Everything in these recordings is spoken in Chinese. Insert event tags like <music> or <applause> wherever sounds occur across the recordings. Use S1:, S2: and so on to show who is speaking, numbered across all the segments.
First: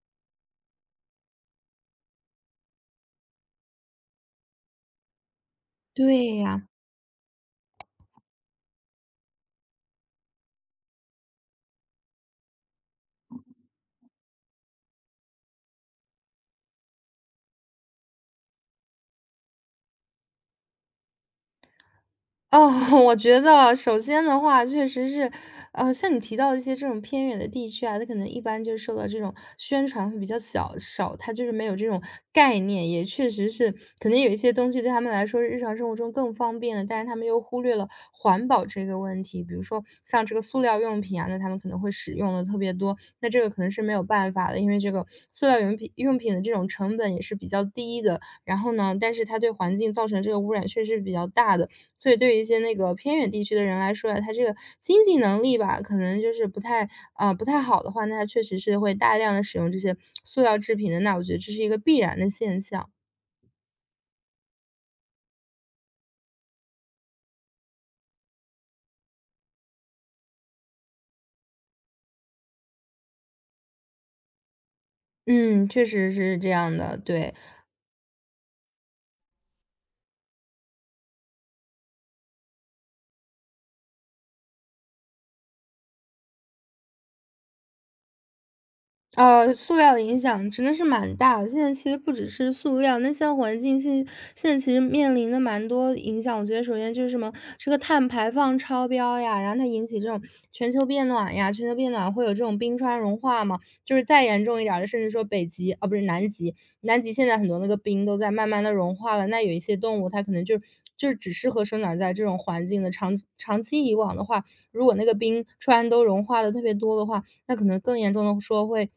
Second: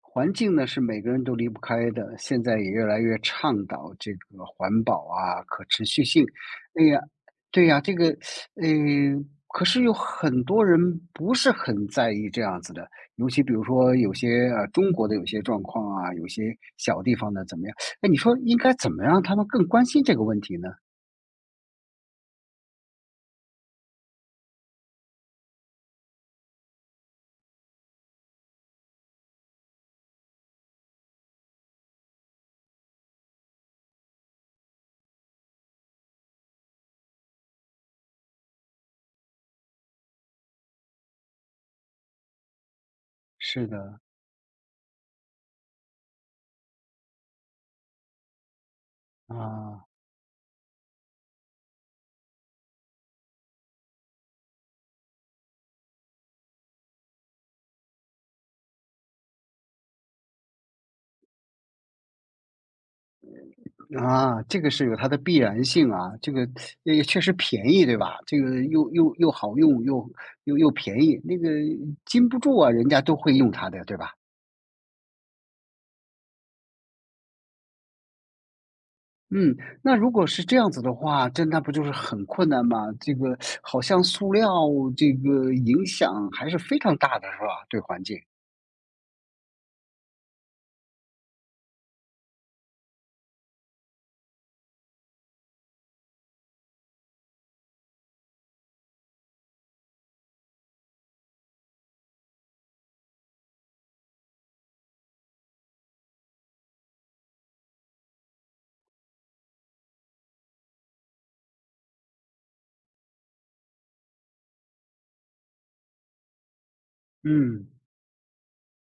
S1: 环境呢，是每个人都离不开的，现在也越来越倡导这个环保啊、可持续性。
S2: 对呀。
S1: 哎呀，对呀，这个，可是有很多人不是很在意这样子的，尤其比如说有些中国的有些状况啊，有些小地方的怎么样？哎，你说应该怎么让他们更关心这个问题呢？
S2: 哦，<laughs> 我觉得首先的话，确实是，像你提到的一些这种偏远的地区啊，它可能一般就受到这种宣传会比较小少，它就是没有这种概念，也确实是可能有一些东西对他们来说日常生活中更方便了，但是他们又忽略了环保这个问题。比如说像这个塑料用品啊，那他们可能会使用的特别多，那这个可
S1: 是
S2: 能是没
S1: 的，
S2: 有办法的，因为这个塑料用品的这种成本也是比较低的，然后呢，但是它对环
S1: 啊，
S2: 境造成这个污染确实是比较大的。所以对于一些那个偏远地区的人来说呀，他这个经济能力吧，可能就是不太啊，不太好的话，那他确实是会大量的使用这些塑料制品的，那我觉得这是一个必然的现象。
S1: 啊，这个是有它的必然性啊，这个也确实便宜，对吧？这个又好用，又便宜，那个禁不住啊，人家都会用它的，对吧？
S2: 嗯，确实是这样的，对。
S1: 嗯，那如果是这样子的话，这那不就是很困难吗？这个好像塑料这个影响还是非常大的，是吧？对环境，
S2: 塑料的影响真的是蛮大的。现在其实不只是塑料，那现在环境现现在其实面临的蛮多影响。我觉得首先就是什么，这个碳排放超标呀，然后它引起这种全球变暖呀，全球变暖会有这种冰川融化嘛，就是再严重一点儿的，甚至说北极啊，不是南极，南极现在很多那个冰都在慢慢的融化了，那有一些动物它可能就是只适合生长在这种环境的，长长期以往的话，如果那个冰川都融化的特别多的话，那可
S1: 嗯，
S2: 能更严重的说会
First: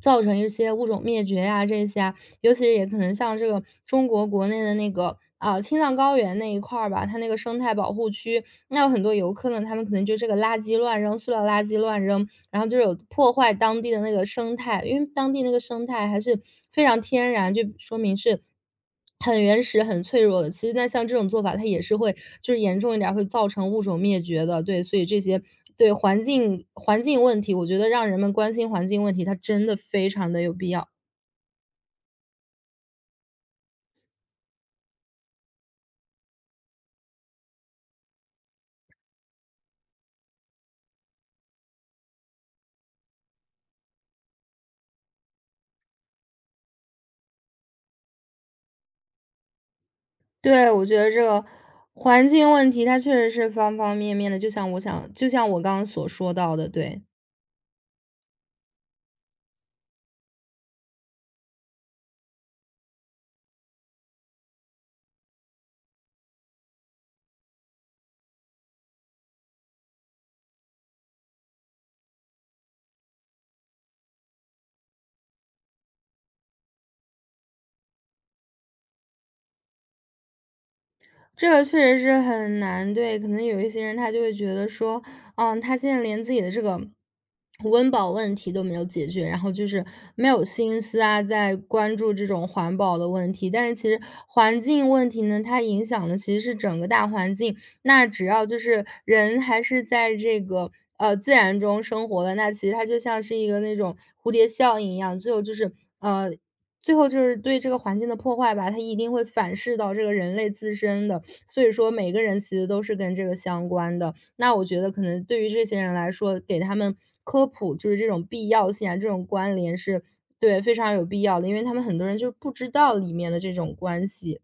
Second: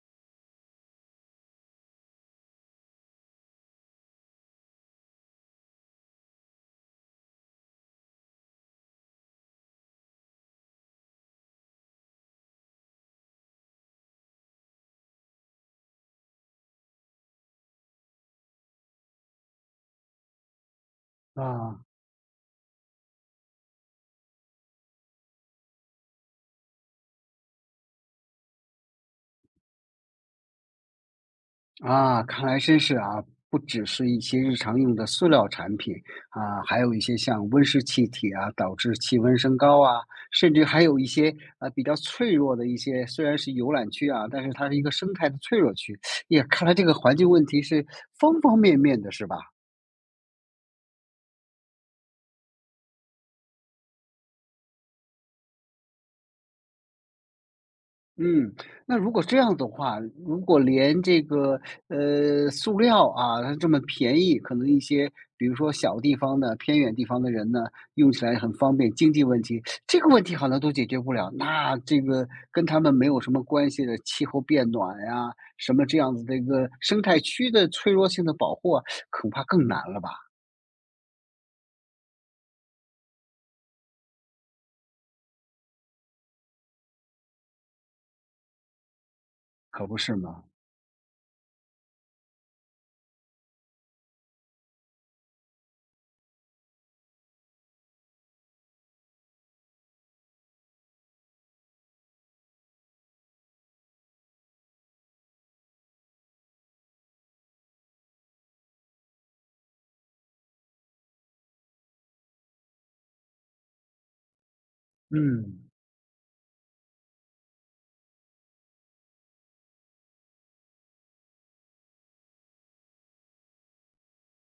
S2: 造成一些物种灭绝呀、这些啊，尤其是也可能像这个中国国内的那个啊、青藏高原那一块儿吧，它那个生态保护区，那有很多游客呢，他们可能就这个垃圾乱扔，塑料垃圾乱扔，然后就是有破坏当地的那个生态，因为当地那个生态还是非常天然，就说明是很原始、很脆弱的。其实那像这种做法，它也
S1: 啊。
S2: 是会就是严重一点儿会造成物种灭绝的，对，所以这些对环境问题，我觉得让人们关心环境问题，它真的非常的有必要。
S1: 啊，看来真是啊，不只是一些日常用的塑料产品啊，还有一些像温室气体啊，导致气温升高啊，甚至还有一些比较脆弱的一些，虽然是游览区啊，但是它是一个生态的脆弱区。也看来这个环境问题是方方面面的，是吧？
S2: 对，我觉得这个环境问题它确实是方方面面的，就像我想，就像我刚刚所说到的，对。
S1: 嗯，那如果这样的话，如果连这个，塑料啊，它这么便宜，可能一些比如说小地方的、偏远地方的人呢，用起来很方便，经济问题，这个问题好像都解决不了，那这个跟他们没有什么关系的气候变暖呀，什么这样子的一个生态区的脆弱性的保护啊，恐怕更难了吧？
S2: 这个确实是很难，对，可能有一些人他就会觉得说，嗯，他现在连自己的这个温饱问题都没有解决，然后就是
S1: 可不是
S2: 没有
S1: 吗？
S2: 心思啊，在关注这种环保的问题。但是其实环境问题呢，它影响的其实是整个大环境。那只要就是人还是在这个自然中生活的，那其实它就像是一个那种蝴蝶效应一样，呃最后就是对这个环境的破坏吧，它一定会反噬到这个人类自身的。所以说每个人其实都是跟这个相关的。那我觉得可能对于
S1: 嗯。
S2: 这些人来说，给他们科普就是这种必要性啊，这种关联是对，非常有必要的，因为他们很多人就是不知道里面的这种关系。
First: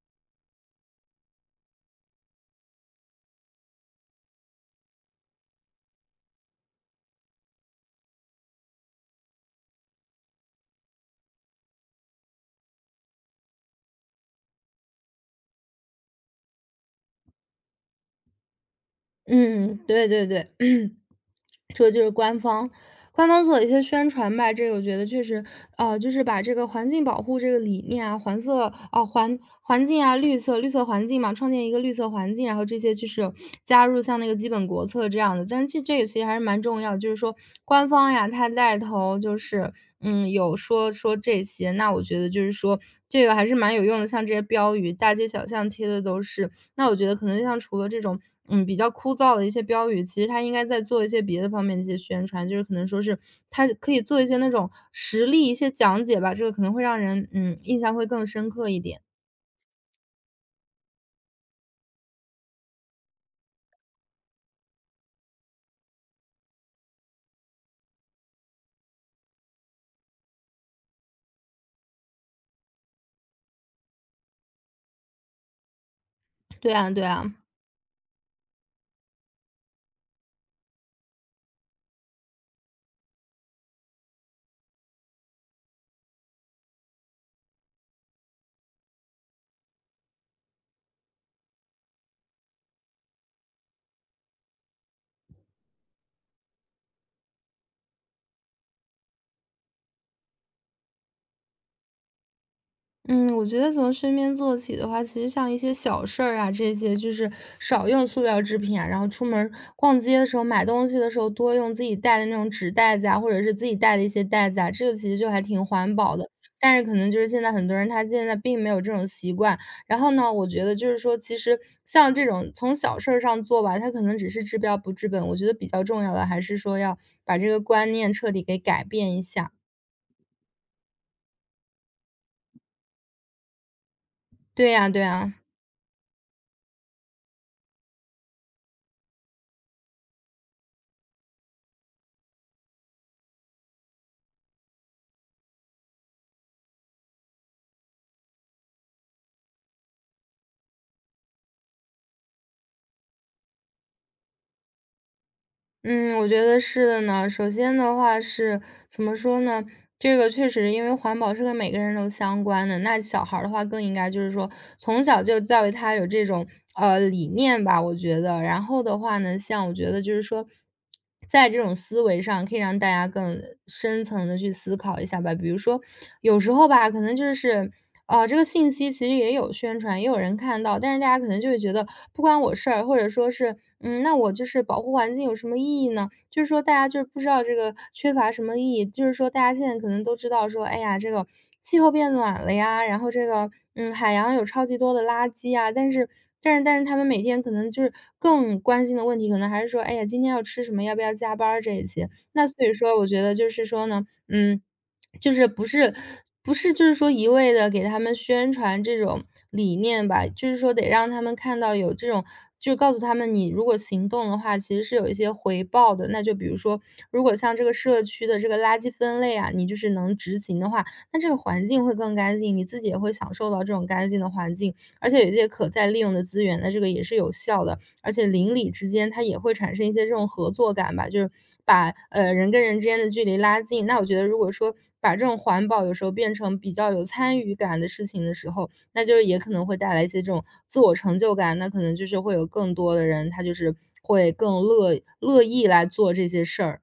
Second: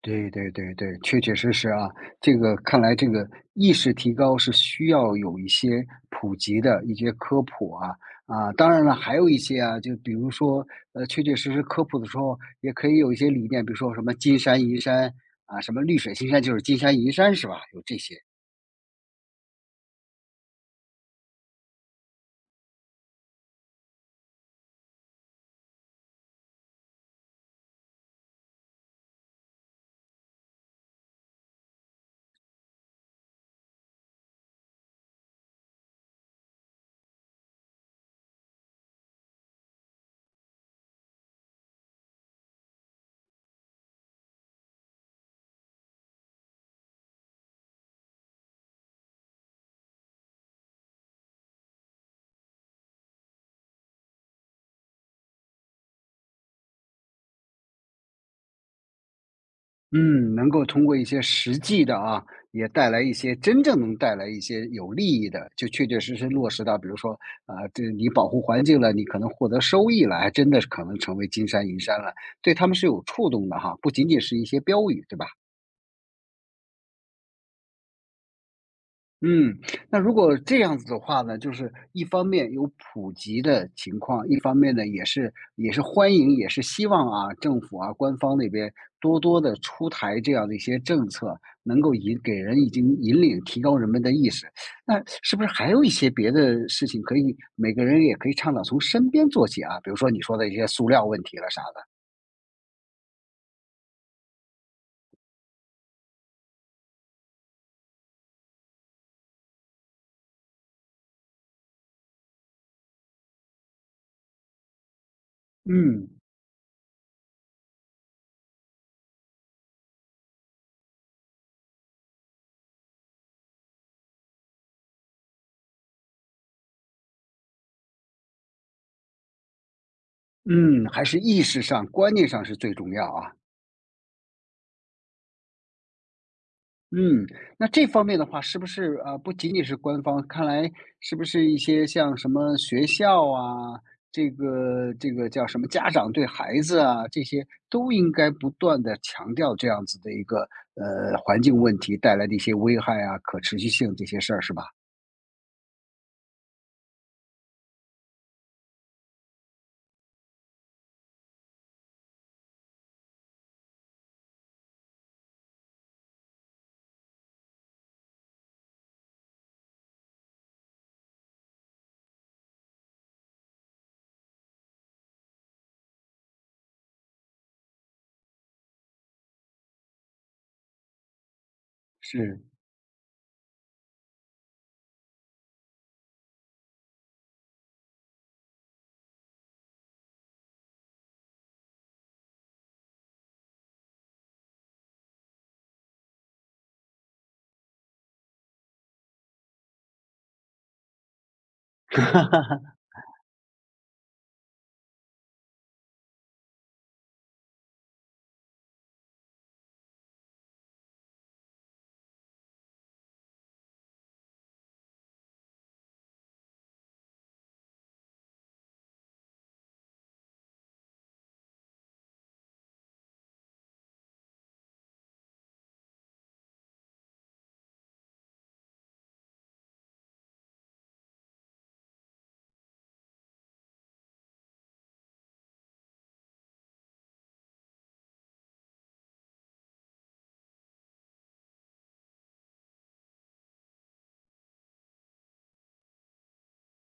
S1: 对对对对，确确实实啊，这个看来这个意识提高是需要有一些普及的一些科普啊，当然了，还有一些啊，就比如说确确实实科普的时候，也可以有一些理念，比如说什么金山银山啊，什么绿水青山，就是金山银山是吧？有这些。
S2: 嗯，对对对。这就是官方，官方做的一些宣传吧，这个我觉得确实，就是把这个环境保护这个理念啊，环色啊，环境啊，绿色环境嘛，创建一个绿色环境，然后这些就是有加入像那个基本国策这样的，但是这个其实还是蛮重要的，就是说官方呀，它带头就是。嗯，有说说这些，那我觉得就是说，这个还是蛮有用的。像这些标语，大街小巷贴的都是，那我觉得可能像除了这种，嗯，比较枯燥的一些标语，其实它应该在做一些别的方面的一些宣传，就是可能说是它可以做一些那种实例一些讲解吧，这个可能会让人，嗯，印象会更深刻一点。
S1: 嗯，能够通过一些实际的啊，也带来一些真正能带来一些有利益的，就确确实实落实到，比如说，啊，这你保护环境了，你可能获得收益了，还真的是可能成为金山银山了，对他们是有触动的哈，不仅仅是一些标语，对吧？
S2: 对啊对啊。
S1: 嗯，那如果这样子的话呢，就是一方面有普及的情况，一方面呢也是欢迎，也是希望啊，政府啊，官方那边多多的出台这样的一些政策，能够引给人已经引领提高人们的意识。那是不是还有一些别的事情可以每个人也可以倡导从身边做起啊？比如说你说的一些塑料问题了啥的。
S2: 嗯，我觉得从身边做起的话，其实像一些小事儿啊，这些就是少用塑料制品啊，然后出门儿逛街的时候、买东西的时候多用自己带的那种纸袋子啊，或者是自己带的一些袋子啊，这个其实就还挺环
S1: 嗯
S2: 保的。但是可能就是现在很多人他现在并没有这种习惯，然后呢，我觉得就是说，其实像这种从小事儿上做吧，它可能只是治标不治本。我觉得比较重要的还是说要把这个观念彻底给改变一下。
S1: 嗯，还是意识上、观念上是最重要啊。
S2: 对呀，对呀。
S1: 嗯，那这方面的话，是不是，不仅仅是官方，看来是不是一些像什么学校啊，这个叫什么家长对孩子啊，这些都应该不断的强调这样子的一个环境问题带来的一些危害啊，可持续性这些事儿是吧？
S2: 嗯，我觉得是的呢。首先的话是怎么说呢？这个确实，因为环保是跟每个人都相关的。那小孩儿的话，更应该就是说，从小就教育他有这种理念吧，我觉得。然后的话呢，像我觉得就是说，在这种思维上，可以让大家更深层的去思考一下吧。比如说，有时候吧，可能就是。这个信息其实也有宣传，也有人看到，但是大家可能就会觉得不关
S1: 是。
S2: 我事儿，或者说是，嗯，那我就是保护环境有什么意义呢？就是说大家就是不知道这个缺乏什么意义，就是说大家现在可能都知道说，哎呀，这个气候变暖了呀，然后这个嗯海洋有超级多的垃圾啊，但是但是他们每天可能就是更关心的问题，可能还是说，哎呀，今天要吃什么，要不要加班儿这一些。那所
S1: <laughs>
S2: 以说，我觉得就是说呢，嗯。就是不是不是就是说一味的给他们宣传这种理念吧，就是说得让他们看到有这种就告诉他们你如果行动的话，其实是有一些回报的。那就比如说，如果像这个社区的这个垃圾分类啊，你就是能执行的话，那这个环境会更干净，你自己也会享受到这种干净的环境，而且有一些可再利用的资源，那这个也是有效的。而且邻里之间它也会产生一些这种合作感吧，就是把人跟人之间的距离拉近。那我觉得，如果说把这种环保有时候变成比较有参与感的事情的时候，那就是也可能会带来一些这种自我成就感。那可能就是会有更多的人，他就是会更乐意来做这些事儿。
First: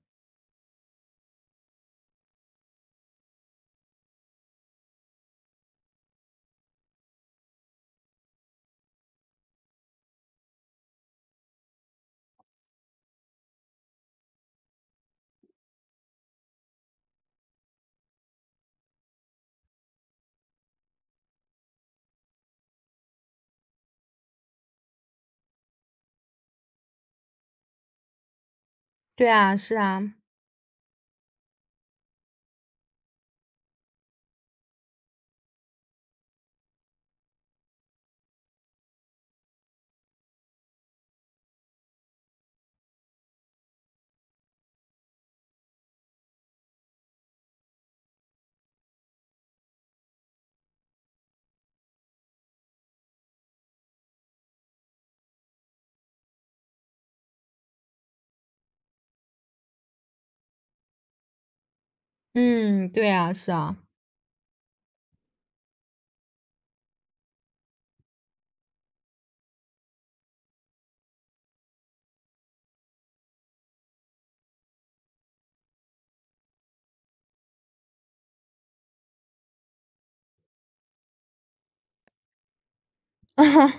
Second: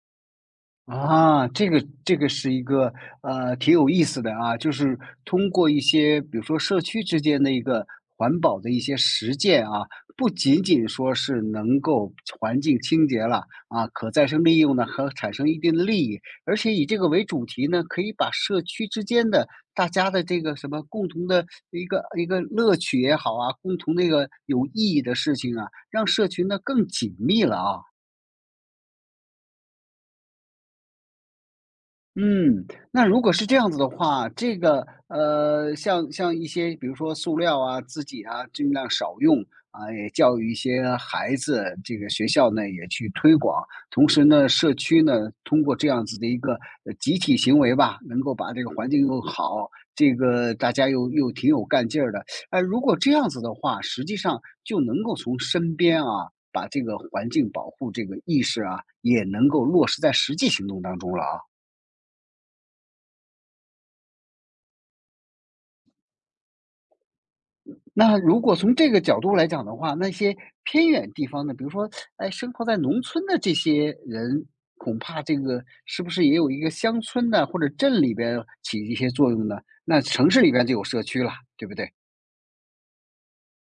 S1: 啊，这个是一个挺有意思的啊，就是通过一些比如说社区之间的一个环保的一些实践啊，不仅仅说是能够环境清洁了啊，可再生利用呢和产生一定的利益，而且以这个为主题呢，可以把社区之间的大家的这个什么共同的一个一个乐趣也好啊，共同那个有意义的事情啊，让社群呢更紧密了啊。
S2: 对啊，是啊。
S1: 嗯，那如果是这样子的话，这个像一些比如说塑料啊、自己啊，尽量少用啊，也教育一些孩子，这个学校呢也去推广，同时呢，社区呢通过这样子的一个集体行为吧，能够把这个环境又好，这个大家又挺有干劲儿的。哎，如果这样子的话，实际上就能够从身边啊，把这个环境保护这个意识啊，也能够落实在实际行动当中了啊。
S2: 嗯，对啊，是啊。
S1: 那如果从这个角度来讲的话，那些偏远地方的，比如说，哎，生活在农村的这些人，恐怕这个是不是也有一个乡村的或者镇里边起一些作用呢？那城市里边就有社区了，对不对？
S2: <laughs>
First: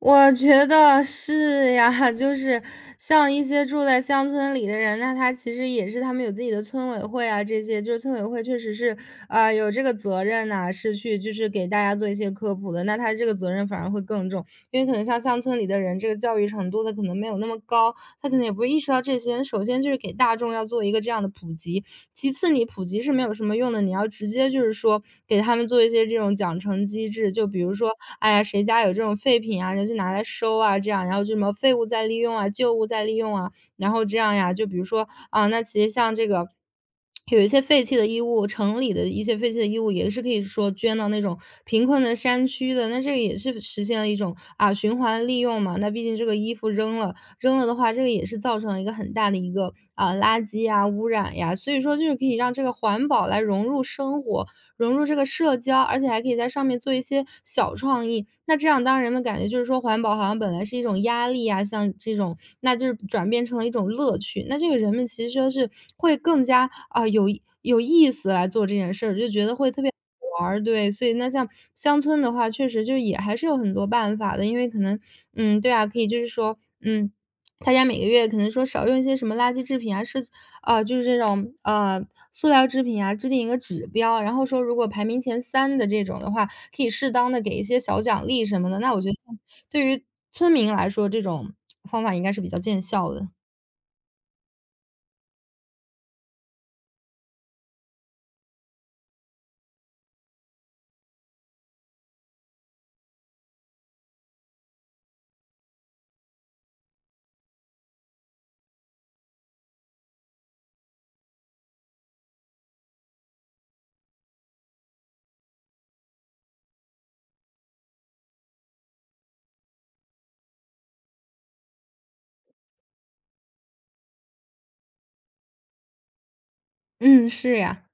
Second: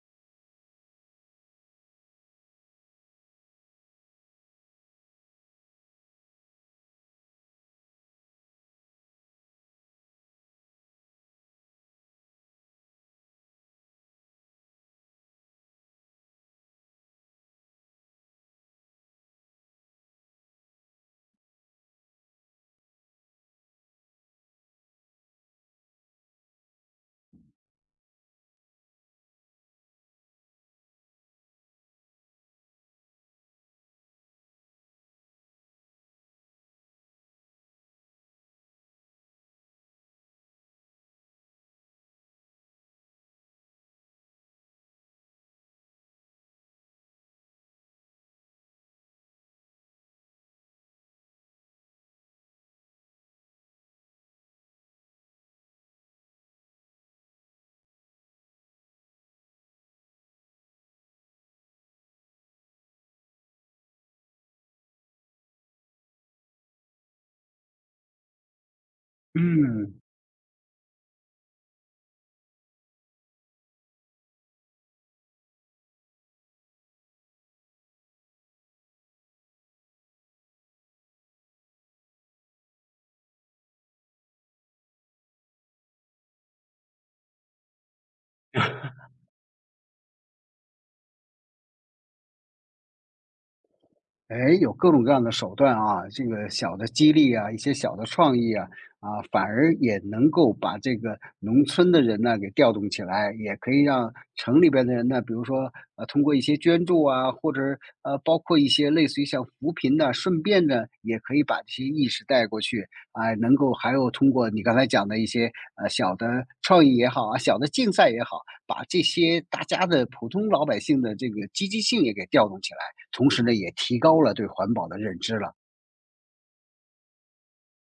S2: 我觉得是呀，<laughs> 就是像一些住在乡村里的人，那他其实也是他们有自己的村委会啊，这些就是村委会确实是，啊有这个责任呐，是去就是给大家做一些科普的，那他这个责任反而会更重，因为可能像乡村里的人，这个教育程度的可能没有那么高，他可能也不会意识到这些。首先就是给大众要做一个这样的普及，其次你普及是没有什么用的，你要直接就是说给他们做一些这种奖惩机制，就比如说，哎呀，谁家有这种废品啊，人就拿来收啊，这样，然后就什么废物再利用啊，旧物再利用啊，然后这样呀，就比如说啊，那其实像这个。有一些废弃的衣物，城里的一些废弃的衣物也是可以说捐到那种贫困的山区的，那这个也是实现了一种啊循环利用嘛。那毕竟这个衣服扔了，扔了的话，这个也是造成了一个很大的一个啊、垃圾呀、污染呀。所以说，就是可以让这个环保来融入生活，融入这个社交，而且还可以在上面做一些小创意。那这样，当人们感觉就是说环保好像本来是一种压力呀、像这种，那就是转变成了一种乐趣。那这个人们其实说是会更加啊、有意思来做这件事儿，就觉得会特别。
S1: 嗯。
S2: 玩儿对，所以那像乡村的话，确实就是也还是有很多办法的，因为可能，嗯，对啊，可以就是说，嗯，大家每个月可能说少用一些什么垃圾制品啊，是啊，就是这种塑料制品啊，制定一个指标，然后说如果排名前三的这种的话，可以适当的给一些小奖励什么的。那我觉得像对于村民来说，这种方法应该是比较见效的。
S1: 哎，有各种各样的手段啊，这个小的激励啊，一些小的创意啊，啊，反而也能够把这个农村的人呢给调动起来，也可以让城里边的人呢，比如说通过一些捐助啊，或者包括一些类似于像扶贫呐，顺便呢，也可以把这些意识带过去，啊，能够还有通过你刚才讲的一些小的创意也好啊，小的竞赛也好，把这些大家的普通老百姓的这个积极性也给调动起来。同时呢，也提高了对环保的认知了。
S2: 嗯，是呀、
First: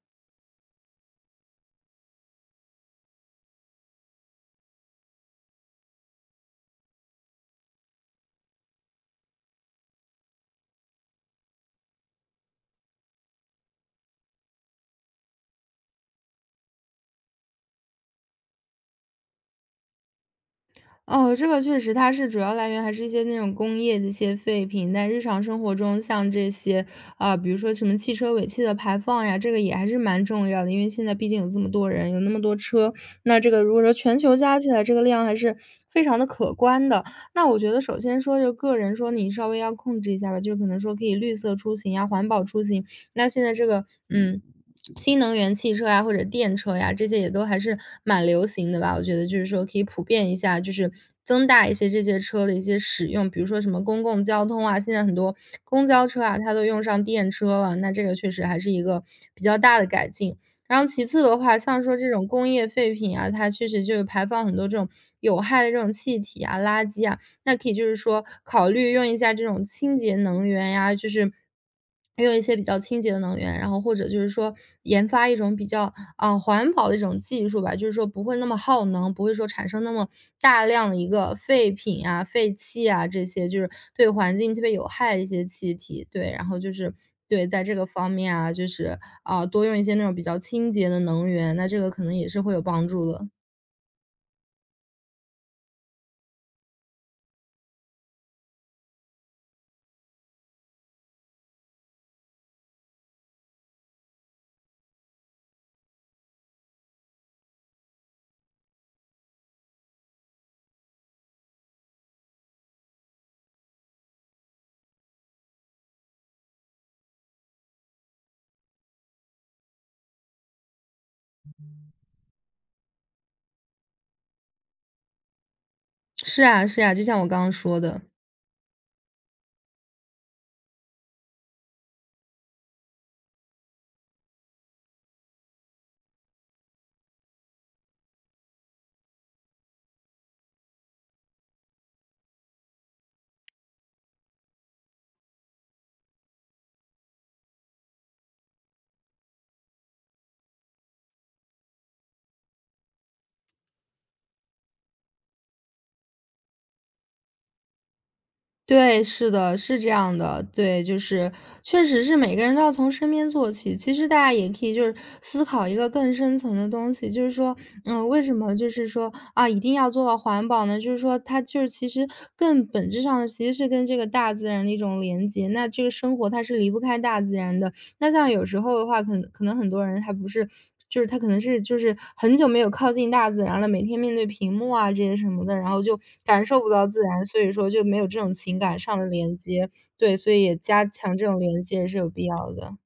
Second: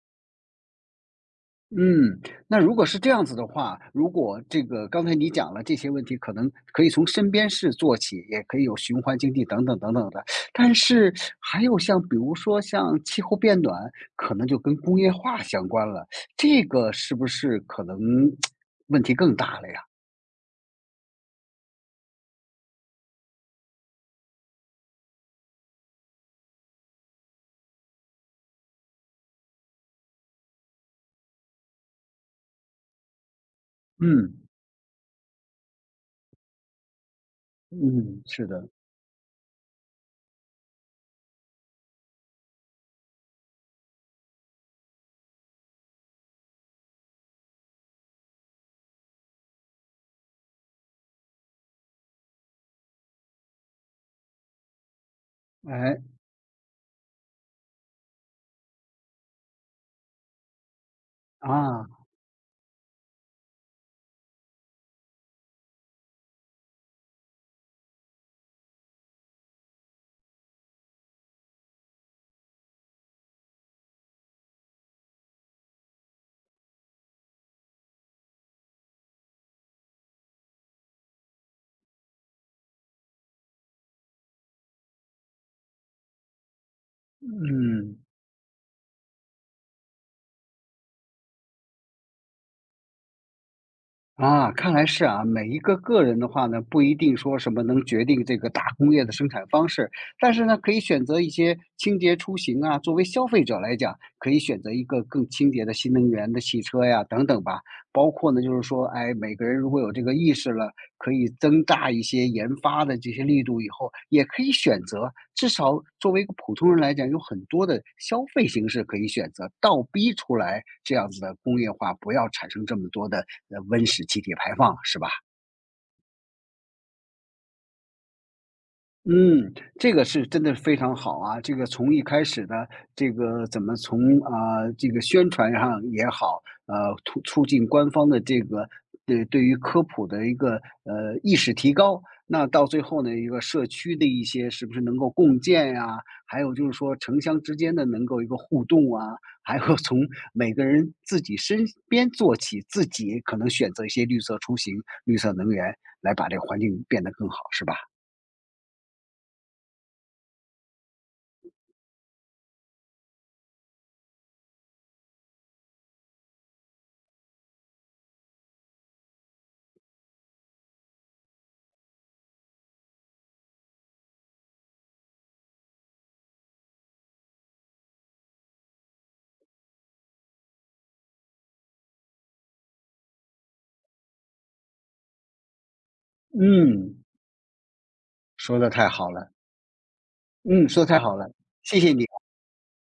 S1: 嗯，那如果是这样子的话，如果这个刚才你讲了这些问题，可能可以从身边事做起，也可以有循环经济等等等等的。但是还有像比如说像气候变暖，可能就跟工业化相关了，这个是不是可能问题更大了呀？
S2: 哦，这个确实它是主要来源还是一些那种工业的一些废品，在日常生活中像这些，啊，比如说什么汽车尾气的排放呀，这个也还是蛮重要的。因为现在毕竟有这么多人，有那么多车，那这个如果说全球
S1: 嗯
S2: 加起来这个量还是非常的可观的。那我觉得首先
S1: 嗯，
S2: 说
S1: 是
S2: 就
S1: 的，
S2: 个人说你稍微要控制一下吧，就是可能说可以绿色出行呀，环保出行，那现在这个嗯。新能源汽车呀，或者电车呀，这些也都还是蛮流行的吧。我觉得就是说可以普遍一下，就是增大一些这些车的一些使用，比如说什么公共交通啊，现在很多公
S1: 哎
S2: 交车啊，它都用上电车了，那这个确实还是一个比较大的改进。然后其次的话，像
S1: 啊，
S2: 说这种工业废品啊，它确实就是排放很多这种有害的这种气体啊、垃圾啊，那可以就是说考虑用一下这种清洁能源呀，就是用一些比较清洁的能源，然后或者就是说研发一种比较啊、环保的一种技术吧，就是说不会那么耗能，不会说产生那么大量的一个废品啊、废气啊这些，就是对环境特别有害的一些气体。对，然后就是对在这个
S1: 嗯。
S2: 方面啊，就是啊、多用一些那种比较清洁的能源，那这个可能也是会有帮助的。
S1: 啊，看来是啊，每一个个人的话呢，不一定说什么能决定这个大工业的生产方式，但是呢，可以选择一些清洁出行啊，作为消费者来讲，可以选择一个更清洁的新能源的汽车呀，等等吧。包括呢，就是说，哎，每个人如果有这个意识了，可以增大一些研发的这些力度以后，也可以选择。至少作为一个普通人来讲，有很多的消费形式可以选择，倒逼出来这样子的工业化，不要产生这么多的温室气体排放，是吧？
S2: 是啊，是啊，就像我刚刚说的。
S1: 嗯，这个是真的非常好啊！这个从一开始的这个怎么从啊、这个宣传上也好，促进官方的这个对于科普的一个意识提高，那到最后呢，一个社区的一些是不是能够共建呀、还有就是说城乡之间的能够一个互动啊，还有从每个人自己身边做起，自己可能选择一些绿色出行、绿色能源，来把这个环境变得更好，是吧？
S2: 对，是的，是这样的。对，就是确实是每个人都要从身边做起。其实大家也可以就是思考一个更深层的东西，就是说，嗯，为什么就是说啊，一定要做到环保呢？就是说，它就是其实更本质上的其实是跟这个大自然的一种连接。那这个生活它是离不开大自然的，那像有时候的话，可能很多人他不是就是他可能是就是很久没有靠近大自然了，每天面对屏幕啊这些什么的，然后就感受不到
S1: 嗯。
S2: 自然，所以说就没有这种情
S1: 说的
S2: 感
S1: 太
S2: 上的
S1: 好了，
S2: 连接。对，所以也
S1: 嗯，
S2: 加
S1: 说的太好
S2: 强这
S1: 了，
S2: 种连
S1: 谢
S2: 接
S1: 谢
S2: 是
S1: 你。
S2: 有必要的。